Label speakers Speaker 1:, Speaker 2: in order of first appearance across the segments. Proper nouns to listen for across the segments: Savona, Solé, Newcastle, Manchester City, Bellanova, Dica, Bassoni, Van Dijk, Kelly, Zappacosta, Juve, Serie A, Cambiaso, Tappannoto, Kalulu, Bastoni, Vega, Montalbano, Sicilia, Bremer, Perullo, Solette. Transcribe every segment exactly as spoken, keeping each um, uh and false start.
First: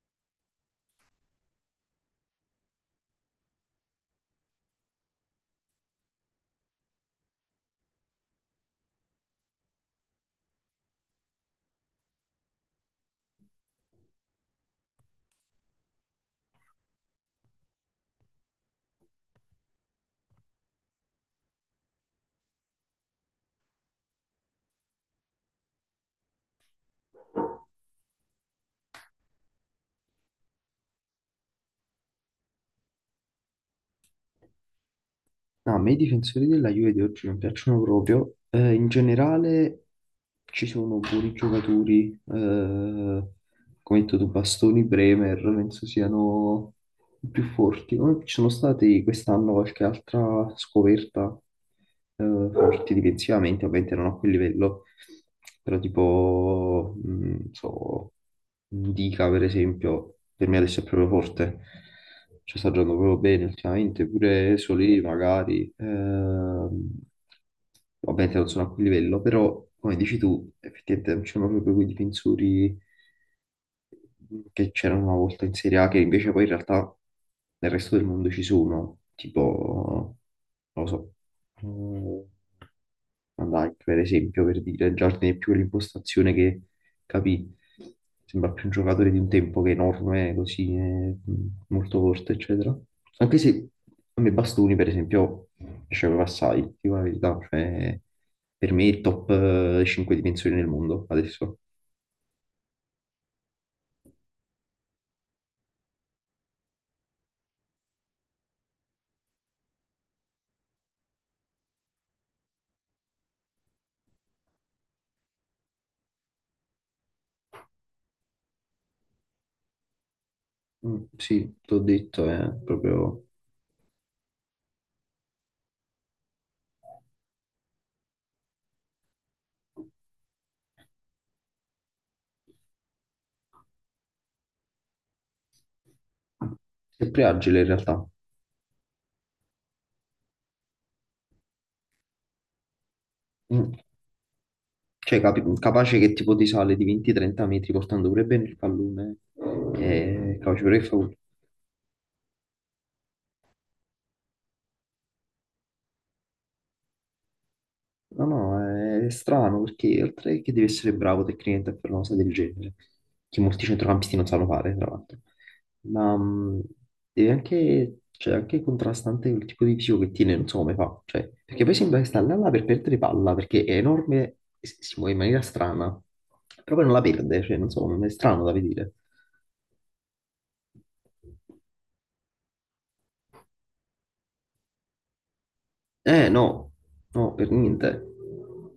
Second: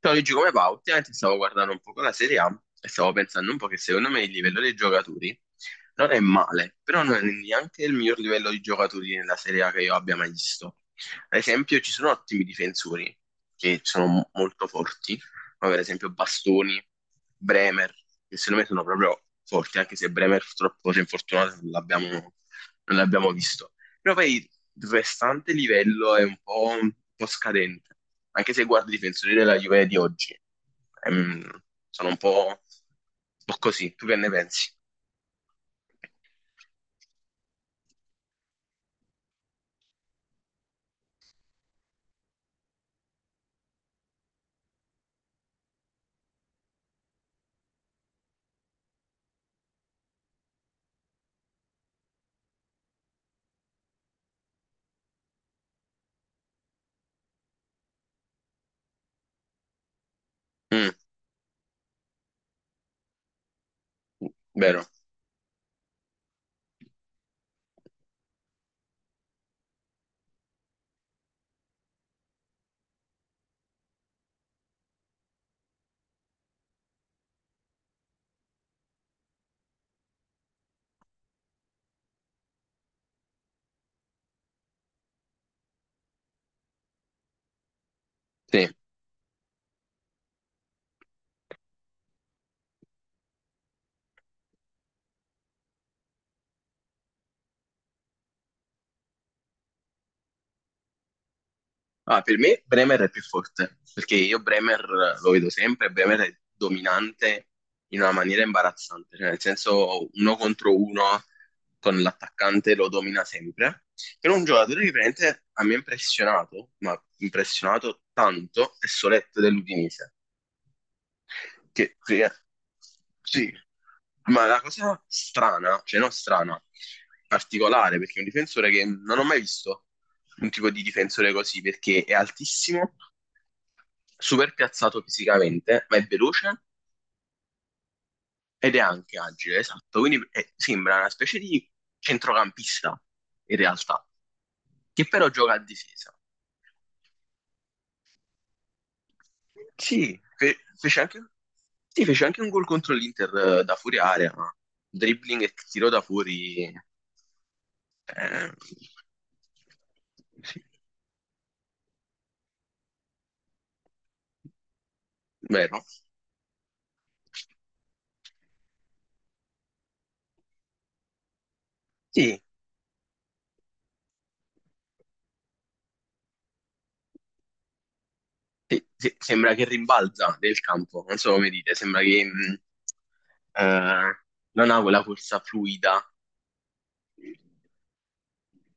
Speaker 1: Ciao Luigi, come va? Ultimamente stavo guardando un po' la Serie A e stavo pensando un po' che secondo me il livello dei giocatori non è male, però non è neanche il miglior livello di giocatori nella Serie A che io abbia mai visto. Ad esempio ci sono ottimi difensori che sono mo- molto forti, come ad esempio Bastoni, Bremer, che secondo me sono proprio forti, anche se Bremer purtroppo si è infortunato, non l'abbiamo non l'abbiamo visto. Poi il restante livello è un po', un po' scadente, anche se guardo i difensori della Juve di oggi, ehm, sono un po', un po' così, tu che ne pensi?
Speaker 2: No, a me i difensori della Juve di oggi non piacciono proprio. Eh, in generale ci sono buoni giocatori, eh, come hai detto tu, Bastoni, Bremer, penso siano più forti. Poi ci sono state quest'anno qualche altra scoperta eh, forti difensivamente, ovviamente non a quel livello, però tipo, mh, non so, Dica per esempio, per me adesso è
Speaker 1: Mm,
Speaker 2: proprio forte, ci sta giocando proprio bene ultimamente, pure
Speaker 1: vero,
Speaker 2: Solé magari. Ehm, ovviamente non sono a quel livello, però come dici tu, effettivamente non c'erano proprio quei difensori che c'erano una volta in Serie A, che invece poi in realtà nel resto del mondo ci sono, tipo, non lo so, mm, Van Dijk, per esempio, per dire, già tiene più l'impostazione che capì, sembra più
Speaker 1: sì.
Speaker 2: un giocatore di un tempo che è enorme, così, eh, molto forte, eccetera. Anche se a me Bastoni, per esempio, piaceva assai, ti dico la verità, cioè, per me è il top cinque dimensioni nel mondo adesso.
Speaker 1: Ah, per me Bremer è più forte, perché io Bremer lo vedo sempre, Bremer è dominante in una maniera imbarazzante, cioè nel senso uno contro uno con l'attaccante lo domina sempre. Però un giocatore che veramente a me ha impressionato, ma impressionato tanto, è Solette dell'Udinese
Speaker 2: Mm, sì, t'ho
Speaker 1: che,
Speaker 2: detto,
Speaker 1: che-
Speaker 2: è proprio
Speaker 1: sì, ma la cosa strana, cioè non strana, particolare, perché è un difensore che non ho mai visto un tipo di difensore così, perché è altissimo, super piazzato fisicamente, ma è veloce
Speaker 2: Sempre agile in realtà.
Speaker 1: ed è anche agile, esatto, quindi è sembra una specie di centrocampista in
Speaker 2: Mm.
Speaker 1: realtà, che
Speaker 2: Cioè,
Speaker 1: però
Speaker 2: capi-
Speaker 1: gioca a
Speaker 2: capace che
Speaker 1: difesa.
Speaker 2: tipo ti sale di venti trenta metri portando pure bene il pallone.
Speaker 1: Sì,
Speaker 2: È
Speaker 1: fe-
Speaker 2: capace pure che fa
Speaker 1: fece
Speaker 2: gol.
Speaker 1: anche, sì, fece anche un gol contro l'Inter, eh, da fuori area, ma dribbling e tiro da fuori,
Speaker 2: No,
Speaker 1: eh,
Speaker 2: no, è strano perché oltre che
Speaker 1: sì,
Speaker 2: deve essere bravo tecnicamente per una cosa del genere, che molti centrocampisti non sanno fare, tra l'altro,
Speaker 1: vero?
Speaker 2: ma mm, deve anche, cioè, anche contrastante il tipo di fisico che tiene, non so come fa. Cioè, perché poi sembra che sta là
Speaker 1: Sì,
Speaker 2: là per perdere palla, perché è enorme e si si muove in maniera strana, però poi non la perde, cioè, non so, è strano da
Speaker 1: sì,
Speaker 2: vedere.
Speaker 1: sì, sembra che rimbalza del campo, non so come dite, sembra che mh, eh, non ha quella corsa fluida.
Speaker 2: Eh no, no, per niente.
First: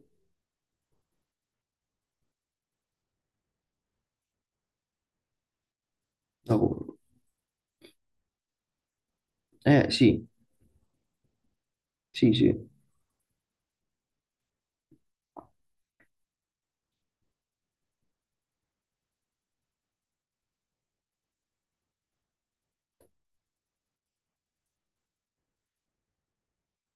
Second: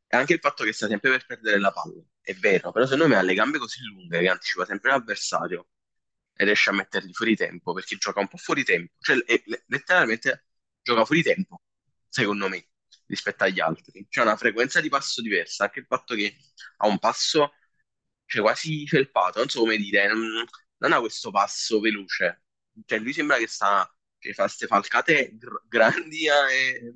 Speaker 1: E anche il fatto che sta sempre per perdere la palla, è vero, però secondo me ha le gambe così lunghe che anticipa sempre l'avversario e
Speaker 2: No,
Speaker 1: riesce a
Speaker 2: com-
Speaker 1: metterli fuori tempo, perché gioca un po' fuori tempo, cioè è- le-
Speaker 2: eh sì,
Speaker 1: letteralmente gioca fuori tempo,
Speaker 2: sì,
Speaker 1: secondo
Speaker 2: sì.
Speaker 1: me, rispetto agli altri. C'è una frequenza di passo diversa, anche il fatto che ha un passo, cioè quasi felpato, non so come dire, non, non ha questo passo veloce. Cioè lui sembra che sta, che fa queste falcate gr- grandi, eh,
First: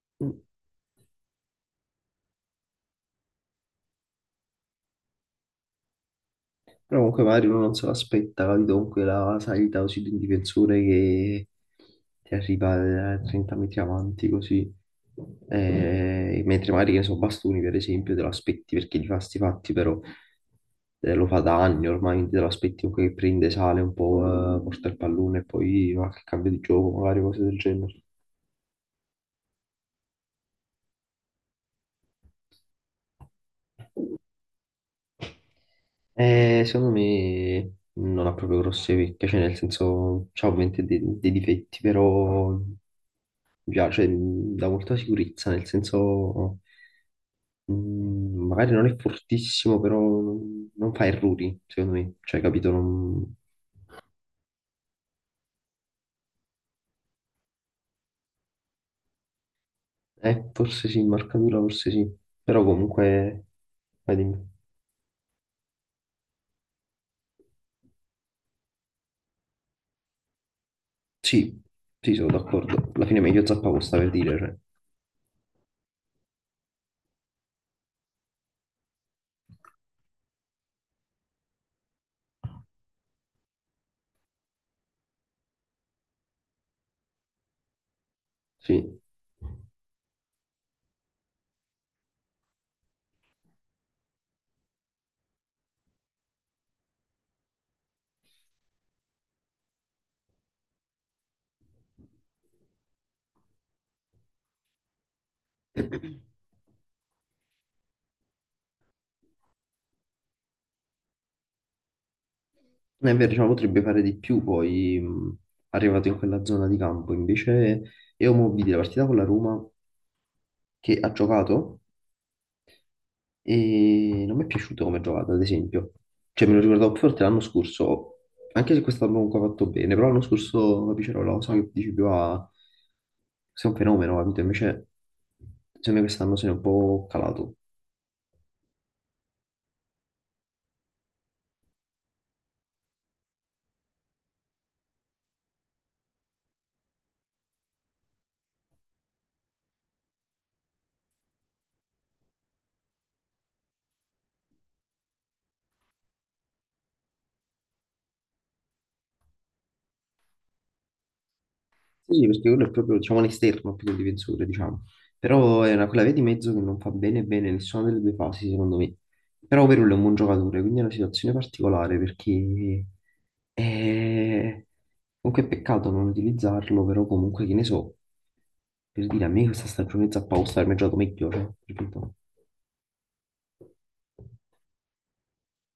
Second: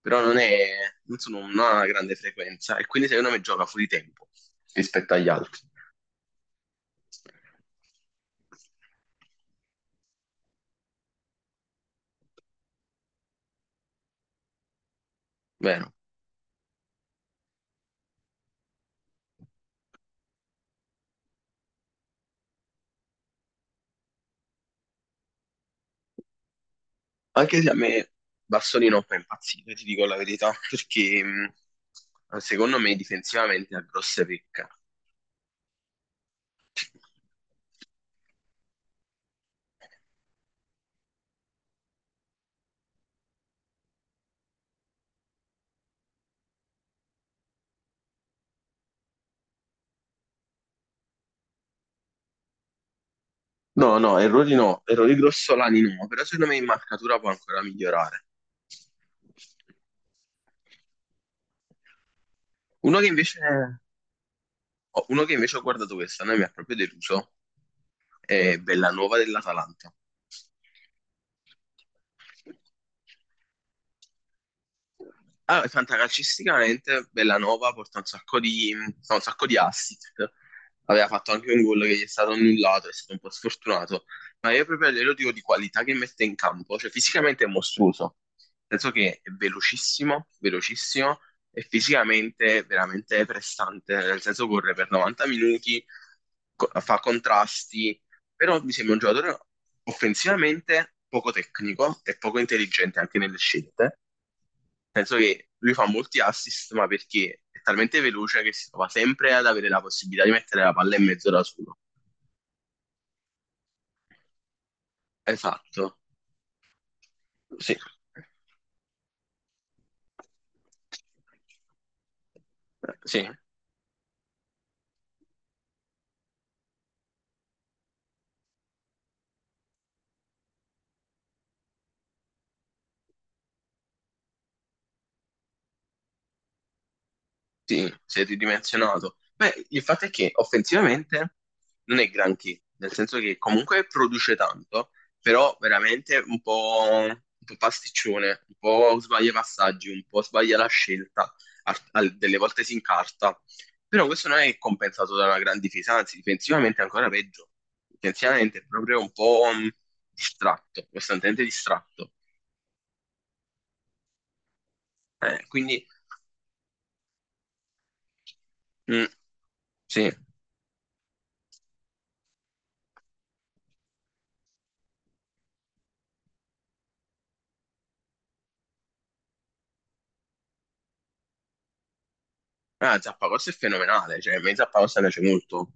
Speaker 1: però
Speaker 2: Mm.
Speaker 1: non è, non sono- non ha una grande frequenza e quindi secondo me gioca fuori tempo rispetto agli altri.
Speaker 2: Però comunque magari uno non se l'aspetta, capito? Comunque la salita così di un difensore che ti arriva a trenta metri avanti così.
Speaker 1: Vero.
Speaker 2: Eh, mentre magari che ne so, Bastoni per esempio te lo aspetti perché gli fa sti fatti, però eh, lo fa da anni ormai, quindi te lo aspetti comunque che prende, sale un po', eh, porta il pallone e poi va che cambio di gioco, magari cose del
Speaker 1: Anche se a
Speaker 2: genere.
Speaker 1: me Bassoni non fa impazzire, ti dico la verità, perché mh, secondo me difensivamente ha grosse pecche.
Speaker 2: Eh, secondo me non ha proprio grosse pecche, cioè nel senso, c'ha ovviamente dei, dei difetti, però già, cioè, mh, dà molta sicurezza, nel senso, mh, magari non è fortissimo, però non, non fa errori, secondo me, cioè, capito? Non-
Speaker 1: No, no, errori no, errori grossolani no, però secondo me in marcatura può ancora migliorare.
Speaker 2: Eh, forse sì, in marcatura, forse sì, però
Speaker 1: Uno che invece,
Speaker 2: comunque, vai dimmi.
Speaker 1: oh, uno che invece ho guardato quest'anno e mi ha proprio deluso è Bellanova dell'Atalanta.
Speaker 2: Sì, sì, sono d'accordo, alla fine è meglio Zappacosta per dire, cioè,
Speaker 1: Ah, fantacalcisticamente Bellanova porta un sacco di, fa un sacco di assist. Aveva fatto anche un gol che gli è stato annullato, è stato un po' sfortunato. Ma io proprio glielo dico di qualità che mette in campo. Cioè, fisicamente è mostruoso. Nel senso
Speaker 2: sì.
Speaker 1: che è velocissimo, velocissimo e fisicamente veramente prestante. Nel senso corre per novanta minuti, co- fa contrasti, però mi sembra un giocatore offensivamente poco tecnico e poco intelligente anche nelle scelte. Nel senso che lui fa molti assist, ma perché è talmente veloce che si trova sempre ad avere la possibilità di mettere la palla in mezzo da solo.
Speaker 2: È vero, diciamo, potrebbe fare di più poi mh,
Speaker 1: Esatto,
Speaker 2: arrivato in quella zona di campo.
Speaker 1: sì,
Speaker 2: Invece io mo vidi la partita con la Roma che ha giocato
Speaker 1: sì.
Speaker 2: e non mi è piaciuto come ha giocato, ad esempio. Cioè me lo ricordavo più forte l'anno scorso, anche se quest'anno comunque ha fatto bene, però l'anno scorso Piccolo, lo so che dici più a... sei un fenomeno, capito? Invece secondo me quest'anno se ne è un po' calato.
Speaker 1: Sì, si è ridimensionato. Beh, il fatto è che offensivamente non è granché, nel senso che comunque produce tanto, però veramente un po', un po' pasticcione, un po' sbaglia i passaggi, un po' sbaglia la scelta, al- al- delle volte si incarta. Però questo non è compensato da una gran difesa, anzi, difensivamente è ancora peggio. Difensivamente è proprio un po' mh, distratto, costantemente distratto.
Speaker 2: Sì, perché quello è proprio, diciamo, l'esterno più che il difensore, diciamo.
Speaker 1: Eh,
Speaker 2: Però è
Speaker 1: quindi,
Speaker 2: una, quella via di mezzo che non fa bene bene nessuna delle due fasi, secondo me.
Speaker 1: mh,
Speaker 2: Però Perullo è un
Speaker 1: sì.
Speaker 2: buon giocatore, quindi è una situazione particolare perché è... comunque è peccato non utilizzarlo, però comunque che ne so, per dire a me questa stagione Zappaosta mi ha giocato meglio, cioè, capito?
Speaker 1: Ah, Zappacosta è fenomenale, cioè a me Zappacosta piace molto,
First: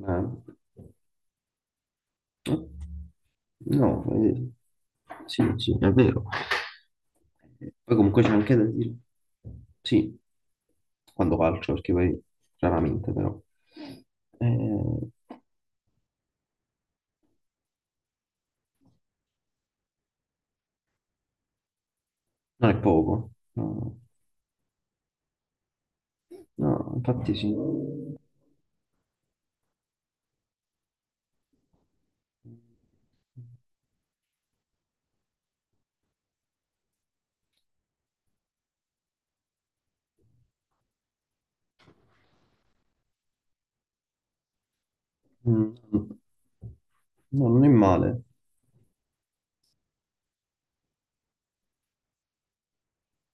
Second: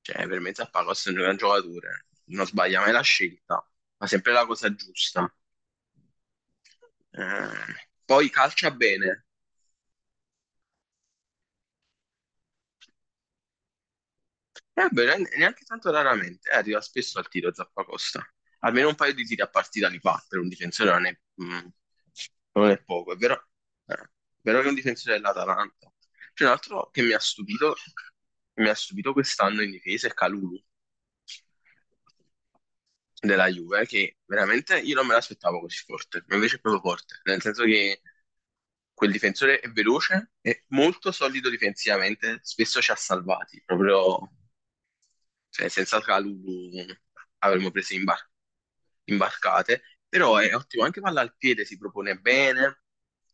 Speaker 2: Ma...
Speaker 1: cioè per me Zappacosta è un gran giocatore, non sbaglia mai la scelta,
Speaker 2: No,
Speaker 1: fa sempre la
Speaker 2: eh,
Speaker 1: cosa giusta.
Speaker 2: sì, sì, è vero.
Speaker 1: Eh,
Speaker 2: Poi comunque c'è
Speaker 1: poi
Speaker 2: anche da
Speaker 1: calcia
Speaker 2: dire,
Speaker 1: bene.
Speaker 2: sì, quando calcio, perché poi raramente però,
Speaker 1: Vabbè,
Speaker 2: Eh,
Speaker 1: neanche neanche tanto raramente, eh, arriva spesso al tiro Zappacosta. Almeno un paio di tiri a partita li fa per un difensore, non è, mm,
Speaker 2: non
Speaker 1: non
Speaker 2: è
Speaker 1: è poco. È
Speaker 2: poco,
Speaker 1: vero, eh,
Speaker 2: no,
Speaker 1: è vero che è un difensore dell'Atalanta. C'è un altro
Speaker 2: no,
Speaker 1: che mi ha
Speaker 2: infatti sì,
Speaker 1: stupito, che mi ha stupito quest'anno in difesa, è Kalulu della Juve, che veramente io non me l'aspettavo così forte, ma invece è proprio forte, nel senso che quel difensore è veloce, è molto solido difensivamente, spesso ci ha salvati, proprio, cioè
Speaker 2: Mm,
Speaker 1: senza Calulu
Speaker 2: no, non è
Speaker 1: avremmo preso in
Speaker 2: male.
Speaker 1: bar- imbarcate, però è ottimo anche palla al piede, si propone bene,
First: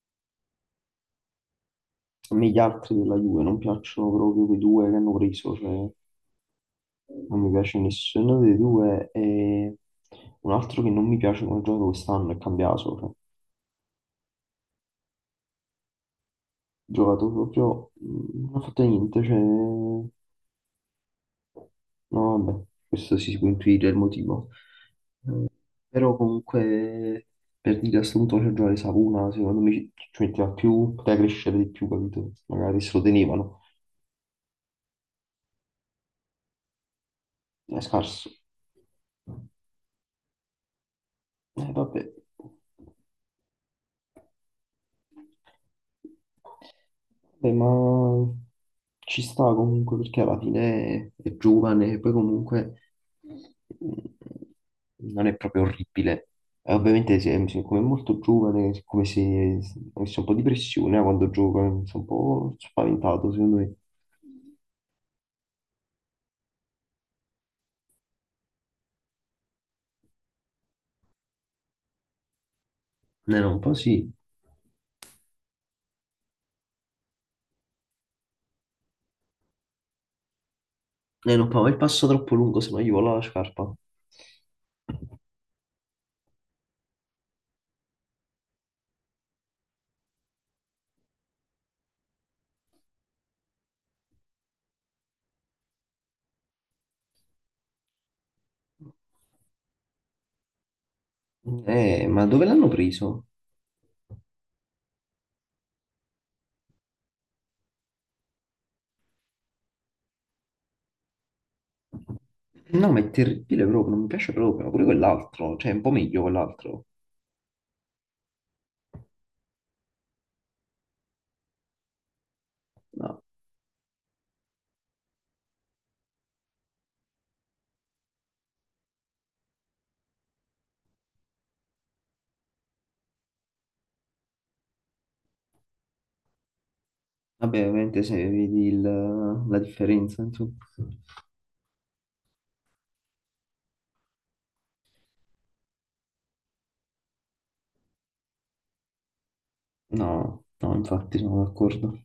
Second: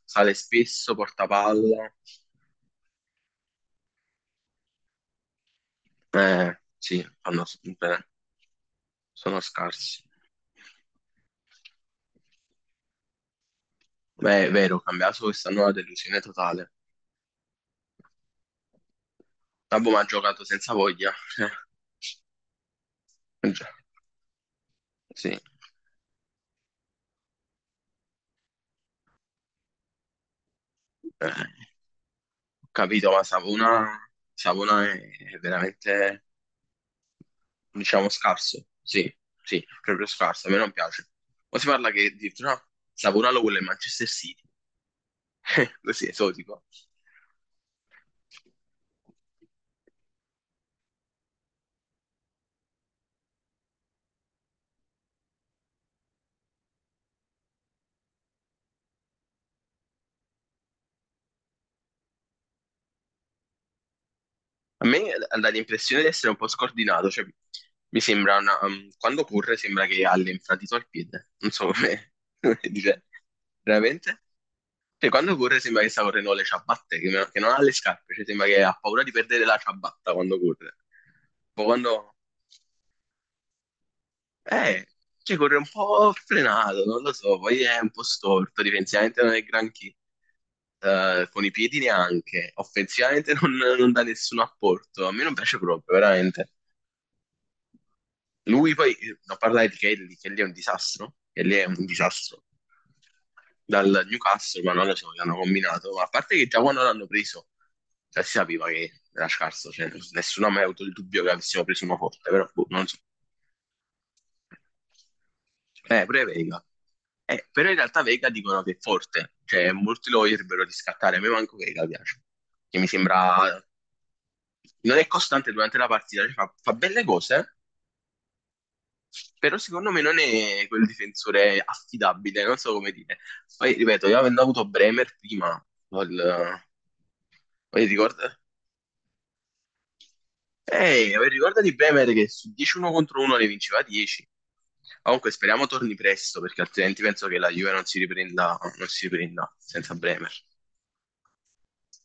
Speaker 1: sale spesso, porta palla,
Speaker 2: A me gli altri della Juve non piacciono proprio quei due che hanno preso, cioè
Speaker 1: eh, sì,
Speaker 2: non
Speaker 1: fanno
Speaker 2: mi
Speaker 1: s-
Speaker 2: piace
Speaker 1: bene,
Speaker 2: nessuno dei due
Speaker 1: sono
Speaker 2: e
Speaker 1: scarsi.
Speaker 2: un altro che non mi piace come gioco quest'anno è Cambiaso, cioè,
Speaker 1: Beh, è vero, cambiato quest'anno è una delusione totale.
Speaker 2: giocato proprio, mm, non ha fatto niente, cioè,
Speaker 1: Tabo mi ha
Speaker 2: no
Speaker 1: giocato senza voglia,
Speaker 2: vabbè, questo si può
Speaker 1: già,
Speaker 2: intuire il motivo.
Speaker 1: sì. Eh,
Speaker 2: Però comunque per dire a questo punto faccio giocare Savona, secondo me ci, ci metteva più, poteva crescere di più, capito?
Speaker 1: ho
Speaker 2: Magari se lo
Speaker 1: capito, ma
Speaker 2: tenevano,
Speaker 1: Savona, Savona è è veramente
Speaker 2: è
Speaker 1: diciamo
Speaker 2: scarso.
Speaker 1: scarso, sì, sì, proprio scarso, a me non piace. Poi si
Speaker 2: Eh,
Speaker 1: parla che
Speaker 2: vabbè.
Speaker 1: addirittura no, Savonalo vuole il Manchester City, così esotico.
Speaker 2: Beh, ma ci sta comunque perché alla fine è giovane e poi comunque mm, non è proprio orribile. Eh, ovviamente se- siccome è molto giovane, è come se avesse un po' di pressione eh, quando gioca, sono un po' spaventato secondo me.
Speaker 1: A me dà l'impressione di essere un po' scordinato, cioè mi sembra una- um, quando corre sembra che ha l'infradito al piede, non so come come dire,
Speaker 2: Eh, no, un po' sì.
Speaker 1: veramente? Cioè, quando corre sembra che sta correndo con le ciabatte, che, non- che non ha le scarpe, cioè sembra che ha paura di perdere la ciabatta quando corre.
Speaker 2: Eh, non fa
Speaker 1: Poi
Speaker 2: mai il passo
Speaker 1: quando...
Speaker 2: troppo lungo, se no gli vola la scarpa.
Speaker 1: eh, cioè corre un po' frenato, non lo so, poi è un po' storto, difensivamente non è granché, eh, con i piedi neanche, offensivamente non, non dà nessun apporto, a me non piace proprio, veramente. Lui poi, eh, non parlare di Kelly, Kelly è un disastro, Kelly è un
Speaker 2: Eh, ma
Speaker 1: disastro.
Speaker 2: dove l'hanno preso?
Speaker 1: Dal Newcastle, ma non lo so che hanno combinato, ma a parte che già quando l'hanno preso, già si sapeva che era scarso, cioè, nessuno ha mai avuto il dubbio che avessimo preso uno forte, però boh, non
Speaker 2: No,
Speaker 1: so.
Speaker 2: ma è terribile proprio, non mi piace proprio. Pure quell'altro, cioè è un po'
Speaker 1: Eh,
Speaker 2: meglio
Speaker 1: pure Vega.
Speaker 2: quell'altro.
Speaker 1: Eh, però in realtà Vega dicono che è forte, cioè molti lo vorrebbero riscattare, a me manco Vega piace, che mi
Speaker 2: No,
Speaker 1: sembra... non è costante durante la partita, cioè, fa, fa belle cose, eh. Però secondo me non è quel difensore affidabile, non so come dire. Poi, ripeto, io avendo avuto Bremer prima, vol-
Speaker 2: vabbè,
Speaker 1: poi
Speaker 2: ovviamente se
Speaker 1: ricorda...
Speaker 2: vedi il- la differenza, insomma.
Speaker 1: eh, ricorda di Bremer che su dieci, uno contro uno ne vinceva dieci. Comunque speriamo torni presto, perché altrimenti penso che la Juve non si riprenda, non si riprenda senza Bremer.
Speaker 2: No, no, infatti sono d'accordo.